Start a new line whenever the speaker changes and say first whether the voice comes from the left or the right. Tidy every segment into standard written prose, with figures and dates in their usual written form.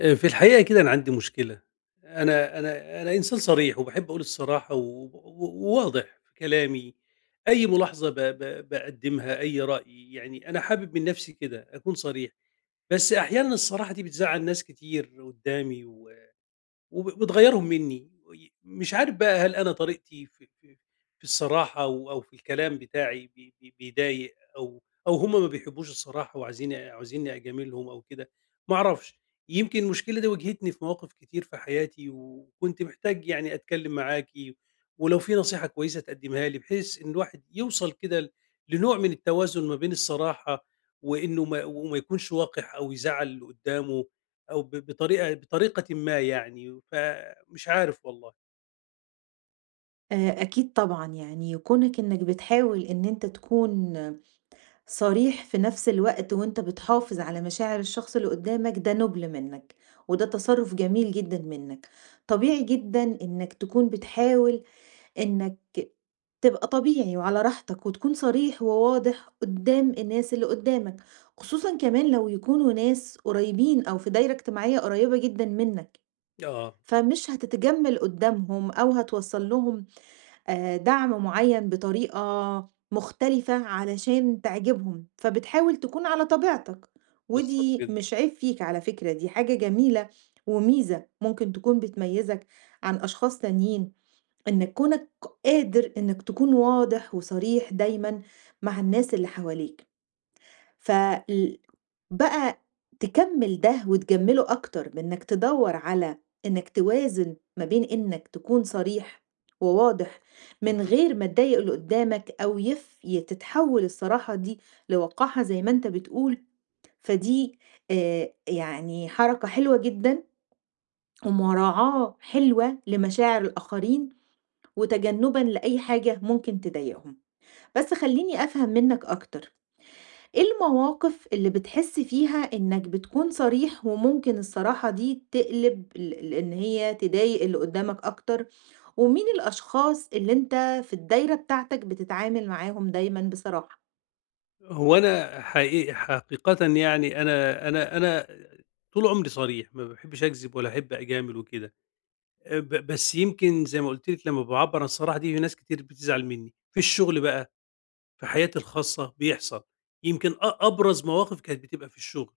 left: في الحقيقة كده أنا عندي مشكلة، أنا إنسان صريح وباحب أقول الصراحة و و- وواضح في كلامي، أي ملاحظة ب ب باقدّمها، أي رأي، يعني أنا حابب من نفسي كده أكون صريح، بس أحيانًا الصراحة دي بتزعّل ناس كتير قدّامي و بتغيّرهم منّي، مش عارف بقى هل أنا طريقتي في الصراحة أو في الكلام بتاعي بي بي بيضايق أو هم ما بيحبّوش الصراحة عاوزينّي أجاملهم أو كده، ما أعرفش. يمكن المشكلة دي واجهتني في مواقف كتير في حياتي وكنت محتاج يعني أتكلّم معاكِ، ولو في نصيحة كويسة تقدّمها لي بحيث إن الواحد يوصل كده ل لنوع من التوازن ما بين الصراحة وإنه ما وما يكونش وَقِح أو يزعّل اللي قُدّامه أو ب بطريقة بطريقةٍ ما يعني، فمش عارف والله.
right: أكيد طبعًا، يعني كونك إنك بتحاول إن أنت تكون صريح في نفس الوقت وأنت بتحافظ على مشاعر الشخص اللي قدّامك ده نُبل منّك، وده تصرُّف جميل جدًا منّك. طبيعي جدًا إنك تكون بتحاول إنك تبقى طبيعي وعلى راحتك وتكون صريح وواضح قدّام الناس اللي قدّامك، خصوصًا كمان لو يكونوا ناس قريّبين أو في دايرة اجتماعية قريّبة جدًا منّك،
left: آه،
right: فمش هتتجمّل قدّامهم أو هتوصّل لهم دعم معيّن بطريقة مختلفة علشان تعجبهم، فبتحاول تكون على طبيعتك،
left: بالضبط
right: ودي
left: كده.
right: مش عيب فيك على فكرة، دي حاجة جميلة وميزة ممكن تكون بتميّزك عن أشخاص تانيين، إنك كونك قادر إنك تكون واضح وصريح دايمًا مع الناس اللي حواليك. فال بقى تكمّل ده وتجمّله أكتر بإنّك تدوّر على إنّك توازن ما بين إنّك تكون صريح وواضح من
left: اهم.
right: غير ما تضايق اللي قدّامك أو يف ي تتحوّل الصراحة دي لوقاحة زي ما أنت بتقول، فدي يعني حركة حلوة جدًا ومراعاة حلوة لمشاعر الآخرين وتجنُّبًا لأي حاجة ممكن تضايقهم. بس خلّيني أفهم منّك أكتر. إيه المواقف اللي بتحس فيها إنك بتكون صريح وممكن الصراحة دي تقلب ل إن هي تضايق اللي قدّامك أكتر، ومين الأشخاص اللي أنت في الدايرة بتاعتك بتتعامل معاهم دايمًا بصراحة؟
left: هو أنا حقيقةً يعني أنا طول عمري صريح، ما باحبش أكذب ولا أحب أجامل وكده. ب بس يمكن زي ما قُلت لِك لمّا باعبّر عن الصراحة دي في ناس كتير بتزعل منّي. في الشغل بقى، في حياتي الخاصة بيحصل. يمكن أبرز مواقف كانت بتبقى في الشغل.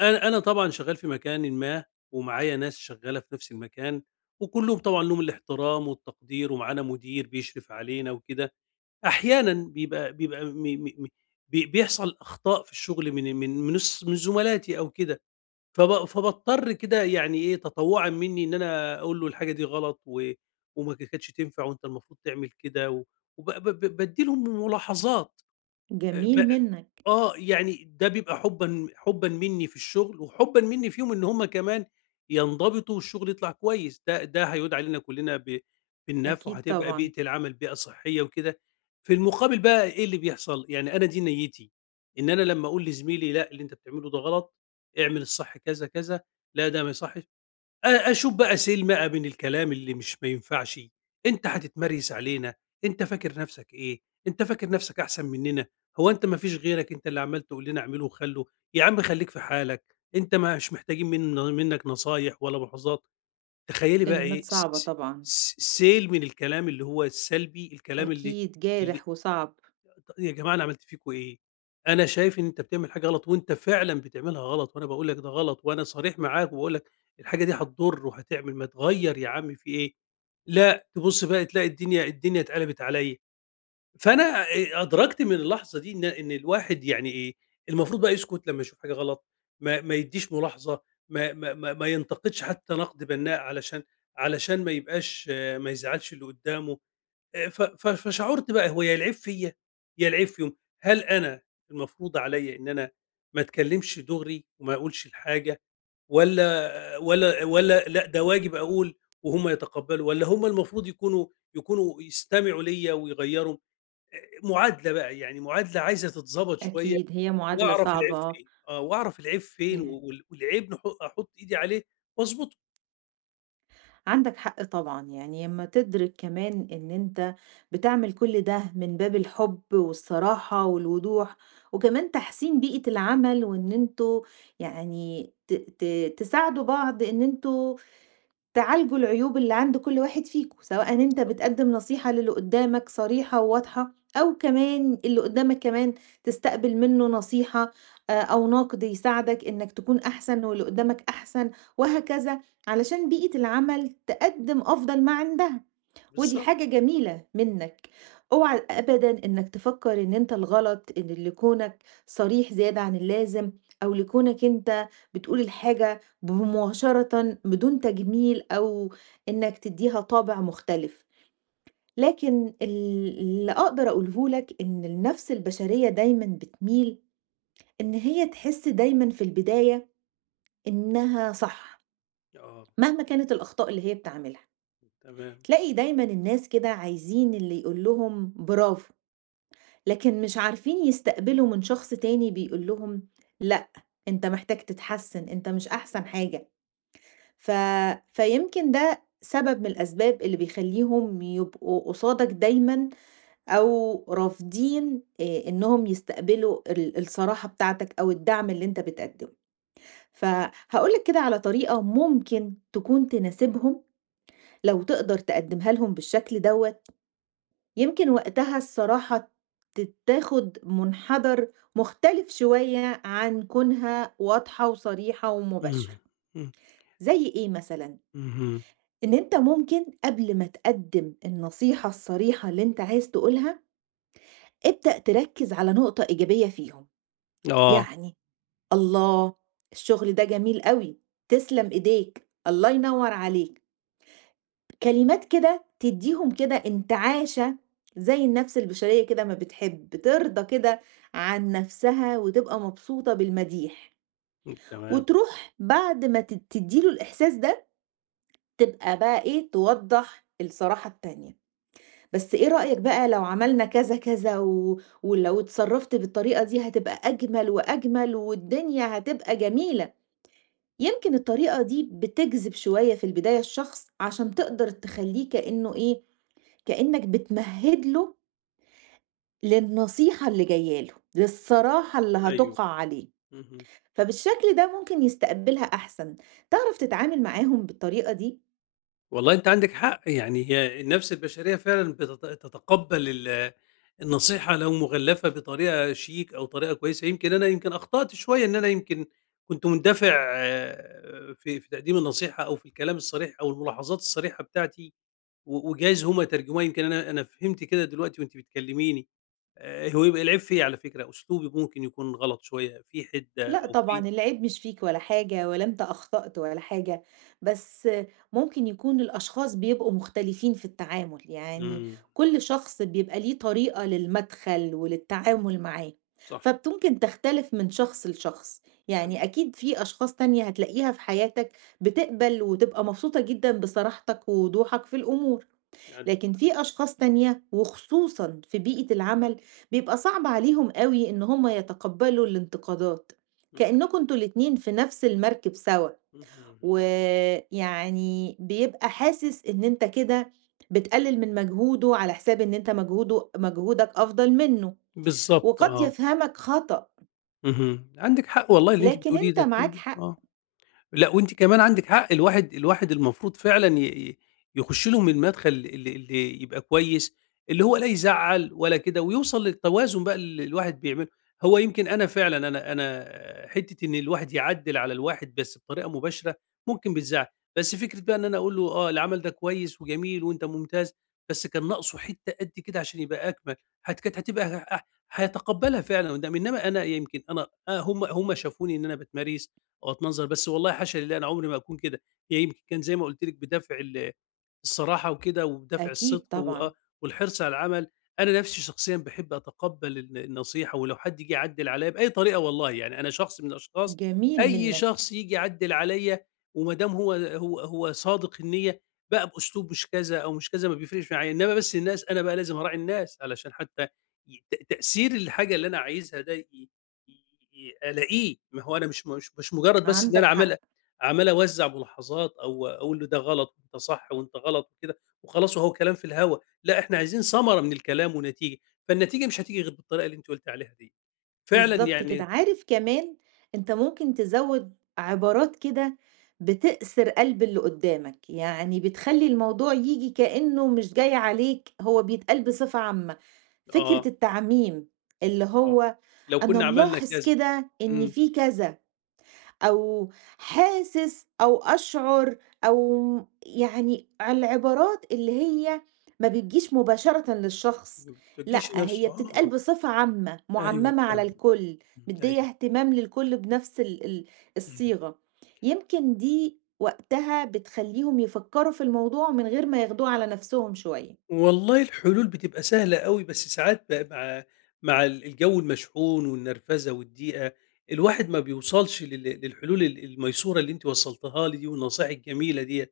left: أنا طبعًا شغّال في مكانٍ ما، ومعايا ناس شغّالة في نفس المكان، وكلّهم طبعًا ليهم الاحترام والتقدير، ومعانا مدير بيشرف علينا وكده. أحيانًا بيبقى بيبقى م م م بي بيحصل أخطاء في الشغل من زملاتي أو كده، فب فباضطر كده يعني إيه تطوعًا مني إن أنا أقول له الحاجة دي غلط و وما كانتش تنفع وأنت المفروض تعمل كده، و وب ب ب بادّي لهم ملاحظات، ب
right: جميل منّك.
left: آه، يعني ده بيبقى حُبًا منّي في الشغل، وحُبًا منّي فيهم إن هُم كمان ينضبطوا والشغل يطلع كويس، ده هيعود علينا كلّنا بالنفع،
right: أكيد
left: وهتبقى
right: طبعًا.
left: بيئة العمل بيئة صحية وكده. في المقابل بقى إيه اللي بيحصل، يعني أنا دي نيّتي، إن أنا لمّا أقول لزميلي لأ، اللي أنت بتعمله ده غلط، اعمل الصح كذا، كذا، لا ده ما يصحش. أشوف بقى سلمة من الكلام اللي مش ما ينفعش، أنت هتتمريس علينا، أنت فاكر نفسك إيه، أنت فاكر نفسك أحسن مننا، هو أنت ما فيش غيرك أنت اللي عمّال تقول لنا اعملوا وخلّوا، يا عم خلّيك في حالك، أنت مش محتاجين منك نصايح ولا مؤاخذات، تخيّلي بقى
right: كلمات
left: إيه س
right: صعبة
left: س
right: طبعًا.
left: س سيل من الكلام اللي هو السلبي، الكلام اللي
right: أكيد
left: اللي
right: جارح وصعب.
left: ط يا جماعة أنا عملت فيكم إيه؟ أنا شايف إن أنت بتعمل حاجة غلط وأنت فعلًا بتعملها غلط، وأنا باقول لك ده غلط وأنا صريح معاك وباقول لك الحاجة دي هتضر وهتعمل، ما تغيّر يا عم في إيه؟ لأ، تبُص بقى تلاقي الدنيا اتقلبت عليَّ، فأنا أدركت من اللحظة دي إن الواحد يعني إيه، المفروض بقى يسكت لمّا يشوف حاجة غلط، ما يدّيش ملاحظة، ما ينتقدش حتى نقد بنّاء علشان ما يبقاش آه، ما يزعّلش اللي قدّامه. ف ف فشعُرت بقى هو يا العيب فيّا، يا العيب فيهم. هل أنا المفروض عليّا إن أنا ما اتكلّمش دُغري وما أقولش الحاجة والّا لأ ده واجب أقول وهُم يتقبّلوا والّا هم المفروض يكونوا يستمعوا ليّا ويغيّروا؟ آآ معادلة بقى، يعني معادلة عايزة تتضبط شوية
right: أكيد هي معادلة
left: وأعرف العيب
right: صعبة،
left: فين، آه، وأعرف العيب فين و
right: يعني.
left: وال والعيب أحُط إيدي عليه وأضبطه.
right: عندك حق طبعا، يعني لما تدرك كمان ان انت بتعمل كل ده من باب الحب والصراحة والوضوح، وكمان تحسين بيئة العمل، وان انتوا يعني تساعدوا بعض، ان انتوا تعالجوا العيوب اللي عند كل واحد فيكم، سواء أنت
left: بالضبط،
right: بتقدّم نصيحة للي قدّامك صريحة وواضحة، أو كمان اللي قدّامك كمان تستقبل منّه نصيحة أو نقد يساعدك إنّك تكون أحسن واللي قدّامك أحسن، وهكذا، علشان بيئة العمل تقدّم أفضل ما عندها. ودي
left: بالضبط.
right: حاجة جميلة منّك، اوعى أبدًا إنّك تفكّر إن أنت الغلط، إن لكونك صريح زيادة عن اللازم، أو لكونك أنت بتقول الحاجة مباشرةً بدون تجميل، أو إنّك تدّيها طابع مختلف. لكن اللي أقدر أقوله لك إن النَفْس البشرية دايمًا بتميل إن هي تحس دايمًا في البداية إنّها صح،
left: آه،
right: مهما كانت الأخطاء اللي هي بتعملها.
left: تمام.
right: تلاقي دايمًا الناس كده عايزين اللي يقول لهم برافو. لكن مش عارفين يستقبلوا من شخص تاني بيقول لهم لأ، أنت محتاج تتحسّن، أنت مش أحسن حاجة. ف فيمكن ده سبب من الأسباب اللي بيخلّيهم يبقوا قصادك دايمًا، أو رافضين إنّهم يستقبلوا الصراحة بتاعتك أو الدعم اللي أنت بتقدّمه. فهاقول لك كده على طريقة ممكن تكون تناسبهم، لو تقدر تقدّمها لهم بالشكل دوّة، يمكن وقتها الصراحة تاخد منحدر مختلف شوية عن كونها واضحة وصريحة ومباشرة.
left: إمم. إمم.
right: زي إيه مثلًا؟
left: اهم.
right: إن أنت ممكن قبل ما تقدّم النصيحة الصريحة اللي أنت عايز تقولها، ابدأ تركّز على نقطة إيجابية فيهم،
left: آه.
right: يعني: الله! الشغل ده جميل أوي، تسلم إيديك، الله ينور عليك. كلمات كده تدّيهم كده انتعاشة، زي النَفْس البشرية كده ما بتحب، ترضى كده عن نَفْسها وتبقى مبسوطة بالمديح،
left: إمم، تمام،
right: وتروح بعد ما تدّي له الإحساس ده، تبقى بقى إيه، توضّح الصراحة التانية. بس إيه رأيك بقى لو عملنا كذا، كذا، ولو اتصرّفت بالطريقة دي هتبقى أجمل وأجمل والدنيا هتبقى جميلة. يمكن الطريقة دي بتجذب شوية في البداية الشخص، عشان تقدر تخلّيه كإنه إيه، كأنك بتمهد له للنصيحة اللي جاية له، للصراحة اللي
left: أيوه،
right: هتُقع عليه،
left: اهم.
right: فبالشكل ده ممكن يستقبلها أحسن، تعرف تتعامل معاهم بالطريقة دي.
left: والله أنت عندك حق، يعني هي النفس البشرية فعلًا تتقبّل النصيحة لو مُغلّفة بطريقة شيك أو طريقة كويسة، يمكن أنا يمكن أخطأت شوية إن أنا يمكن كنت مندفع آه، في تقديم النصيحة أو في الكلام الصريح أو الملاحظات الصريحة بتاعتي وجايز هُم ترجموها يمكن أنا فهمت كده دلوقتي وأنتِ بتكلميني، هو يبقى العيب فيّا على فكرة، أسلوبي ممكن يكون غلط شوية، في حِدّة
right: لأ
left: أو في
right: طبعًا، العيب مش فيك ولا حاجة، ولا أنت أخطأت ولا حاجة، بس ممكن يكون الأشخاص بيبقوا مختلفين في التعامل، يعني
left: إمم،
right: كل شخص بيبقى ليه طريقة للمدخل وللتعامل معاه،
left: صح،
right: فبتمكن تختلف من شخص لشخص.
left: عندِك
right: يعني أكيد في أشخاص تانية هتلاقيها في حياتك بتقبل وتبقى مبسوطة جدًا بصراحتك ووضوحك في الأمور.
left: عندِك
right: لكن في أشخاص تانية، وخصوصًا في بيئة العمل، بيبقى صعب عليهم أوي إن هم يتقبّلوا الانتقادات،
left: إمم.
right: كإنّكم أنتم الاتنين في نفس المركب سوا،
left: اهم،
right: ويعني بيبقى حاسس إن أنت كده بتقلل من مجهوده، على حساب إن أنت مجهوده مجهودك أفضل منّه،
left: بالضبط
right: وقد
left: آه،
right: يفهمك خطأ،
left: اهم، عندِك حق والله اللي أنتِ
right: لكن
left: بتقوليه
right: أنت
left: ده
right: معاك
left: كلّه،
right: حق.
left: آه. لأ، وأنتِ كمان عندِك حق، الواحد المفروض فعلًا ي ي يخش لهم من المدخل اللي يبقى كويس، اللي هو لا يزعّل ولا كده، ويوصل للتوازن بقى اللي الواحد بيعمله. هو يمكن أنا فعلًا أنا حتّة إن الواحد يعدّل على الواحد بس بطريقة مباشرة ممكن بتزعّل، بس فكرة بقى إن أنا أقول له آه، العمل ده كويس وجميل وأنت ممتاز، بس كان ناقصه حتّة قد كده عشان يبقى أكمل، هت كانت هتبقى ه هيتقبّلها فعلًا قدّام، إنّما أنا يمكن آه، هم شافوني إن أنا باتماريس واتنظر، بس والله حاشا لله أنا عمري ما أكون كده، هي يمكن كان زي ما قُلت لِك بدافع الصراحة وكده وبدافع
right: أكيد
left: الصدق
right: طبعًا.
left: وآه، والحرص على العمل، أنا نَفْسي شخصيًا باحب أتقبّل النصيحة ولو حد جِه يعدِّل عليّا بأي طريقة والله، يعني أنا شخص من الأشخاص
right: جميل
left: أي
right: منّك.
left: شخص ييجي يعدِّل عليّا وما دام هو صادق النيّة بقى بأسلوب مش كذا أو مش كذا ما بيفرقش معايا، إنّما بس الناس أنا بقى لازم أراعي الناس علشان حتى ي ت تأثير الحاجة اللي أنا عايزها ده ي ي ألاقيه، ما هو أنا مش مجرّد بس إن أنا
right: عندك حق.
left: عمّال أوزّع ملاحظات أو أقول له ده غلط وأنت صح وأنت غلط وكده وخلاص وهو كلام في الهوا، لأ إحنا عايزين ثمرة من الكلام ونتيجة، فالنتيجة مش هتيجي غير بالطريقة اللي أنتِ قُلتِ عليها دي، فعلًا
right: بالضبط كده.
left: يعني
right: عارف كمان أنت ممكن تزوّد عبارات كده بتأسر قلب اللي قدّامك، يعني بتخلّي الموضوع ييجي كإنه مش جاي عليك، هو بيتقال بصفة عامة. فكرة
left: آه،
right: التعميم، اللي
left: آه،
right: هو:
left: لو
right: أنا
left: كنا عملنا
right: ملاحظ
left: كذا
right: كده إن
left: إمم،
right: في كذا. أو حاسس، أو أشعر، أو يعني العبارات اللي هي ما بتجيش مباشرةً للشخص،
left: ما بتتوجّهش
right: لأ
left: نفْسه
right: هي بتتقال
left: آه،
right: بصفة عامة،
left: أيوه
right: مُعمّمة على
left: فاهمِك،
right: الكل،
left: إمم،
right: مديّة
left: أيوه،
right: اهتمام للكل بنفس ال ال
left: إمم.
right: الصيغة، يمكن دي وقتها بتخلّيهم يفكّروا في الموضوع من غير ما ياخدوه على نفسهم شوية.
left: والله الحلول بتبقى سهلة أوي، بس ساعات بقى مع الجو المشحون والنرفزة والضيقة، الواحد ما بيوصلش لل للحلول الميسورة اللي أنتِ وصّلتيها لي دي والنصايح الجميلة ديّة،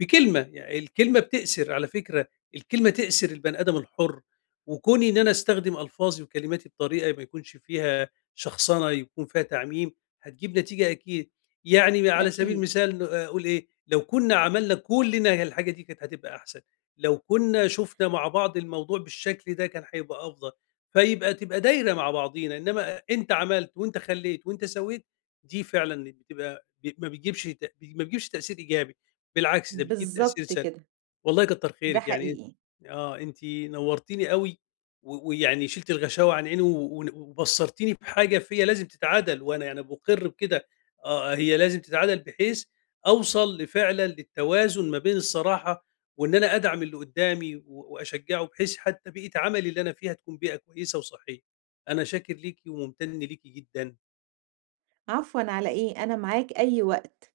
left: بكلمة، يعني الكلمة بتأسر على فكرة، الكلمة تأسر البني آدم الحُر، وكوني إن أنا أستخدم ألفاظي وكلماتي بطريقة ما يكونش فيها شخصنة، يكون فيها تعميم، هتجيب نتيجة أكيد، يعني على سبيل
right: أكيد.
left: المثال آه، أقول إيه، لو كنا عملنا كلنا الحاجة دي كانت هتبقى أحسن. لو كنا شُفنا مع بعض الموضوع بالشكل ده كان هيبقى أفضل، تبقى دايرة مع بعضينا، إنّما أنت عملت وأنت خلّيت وأنت سويت، دي فعلًا بتبقى ب ما بتجيبش ت ما بتجيبش تأثير إيجابي، بالعكس ده بتجيب تأثير
right: بالضبط
left: سلبي.
right: كده.
left: والله كتّر
right: ده
left: خيرِك، يعني أنتِ
right: حقيقي.
left: آه، أنتِ نوّرتيني أوي ويعني شِلتِ الغشاوة عن عيني و و- وبصّرتيني بحاجة فيّا لازم تتعدل وأنا مُقِر بكده، آه، هي لازم تتعدل بحيث أوصل لفعلًا للتوازن ما بين الصراحة وإن أنا أدعم اللي قُدّامي وأشجّعه بحيث حتّى بيئة عملي اللي أنا فيها تكون بيئة كويسة وصحّية. أنا شاكر ليكِ ومُمتَن ليكِ جدًا.
right: عفوًا، على إيه، أنا معاك أي وقت.